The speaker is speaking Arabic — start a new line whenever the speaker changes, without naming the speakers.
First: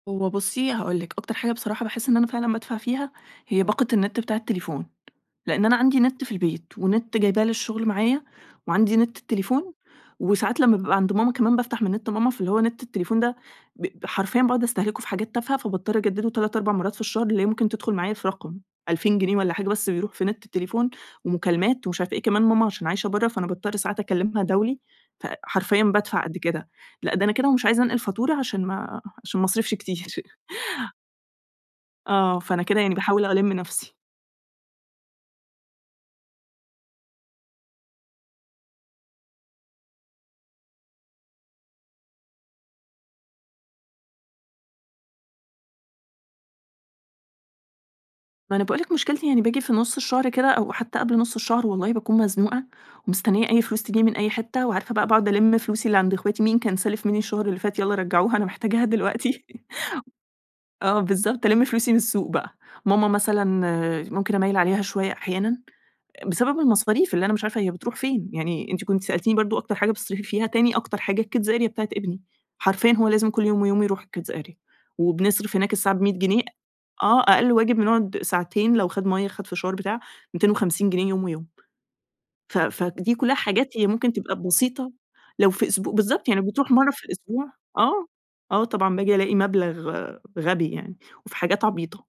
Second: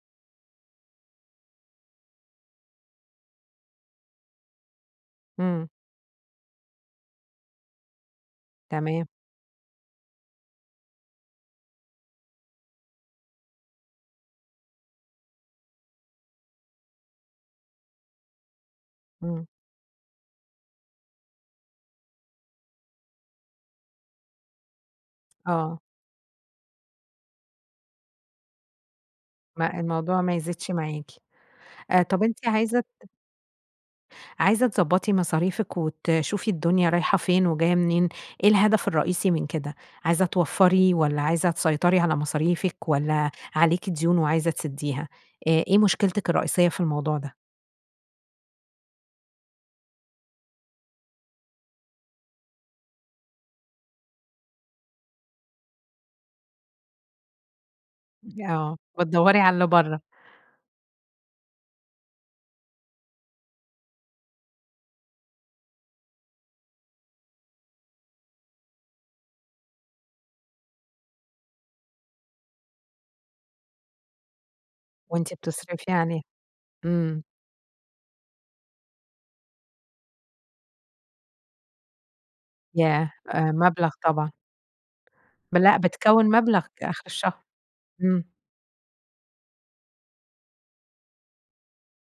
هو بصي هاقول لِك، أكتر حاجة بصراحة باحس إن أنا فعلًا بادفع فيها هي باقة النت بتاع التليفون؛ لأن
إمم.
أنا عندي نت في البيت ونت جايباه للشغل معايا وعندي
تمام.
نت التليفون وساعات لمّا بابقى عند ماما كمان بافتح من نت ماما فاللي هو نت التليفون ده ب حرفيًا باقعد استهلكه في حاجات تافهة فباضطر أجدده 3، 4 مرات في الشهر اللي هي ممكن تدخل معايا في رقم 2000 جنيه
إمم.
والّا حاجة بس بيروح في نت التليفون ومكالمات ومش عارفة إيه، كمان ماما عشان عايشة بره، فأنا باضطر ساعات أكلمها دولي،
آه.
فحرفيًا بادفع قد كده، لأ ده أنا كده ومش عايزة أنقل فاتورة؛ عشان ما عشان ما اصرفش
ما
كتير.
الموضوع ما يزيدش معاكِ، طب
آه
أنتِ
فأنا كده
عايزة
يعني
ت
باحاول ألم نفسي.
عايزة تضبطي مصاريفِك وتشوفي الدنيا رايحة فين وجاية منين إيه الهدف الرئيسي من كده؟ عايزة توفري والّا عايزة تسيطري على مصاريفِك والّا عليكِ ديون وعايزة تسديها؟ إ إيه مشكلتِك الرئيسية في الموضوع ده؟
ما أنا باقول لِك مشكلتي يعني باجي في نص الشهر كده أو حتى قبل نص الشهر والله باكون مزنوقة ومستنية أي فلوس تيجيني من أي حتّة وعارفة بقى باقعد ألم فلوسي اللي عند أخواتي، مين كان سالف مني الشهر اللي فات يالّا رجعوها أنا
آه،
محتاجاها
بتدوري
دلوقتي
على اللي بره.
آه بالضبط ألم فلوسي من السوق بقى. ماما مثلًا ممكن أميّل عليها شوية أحيانًا؛ بسبب المصاريف اللي أنا مش عارفة هي بتروح فين؟! يعني أنتِ كنتِ سألتيني برضه أكتر حاجة بتصرفي فيها تاني أكتر حاجة الkids area بتاعة ابني، حرفيًا هو لازم كل يوم ويوم يروح الkids area
وأنتِ
وبنصرف هناك
بتصرفي
الساعة ب100
عليه،
جنيه آه
إمم.
أقل واجب نقعد ساعتين لو خد مَيّة، خد فشار بتاع 250 جنيه يوم ويوم ف
ياه!
فدي كلها حاجات هي
مبلغ
ممكن
طبعًا.
تبقى بسيطة لو
ب
في
لأ
أسبو
بتكوّن
بالضبط يعني
مبلغ
بتروح مرة
آخر
في
الشهر،
الأسبوع، آه،
إمم.
آه، طبعًا باجي ألاقي مبلغ غبي يعني وفي حاجات عبيطة.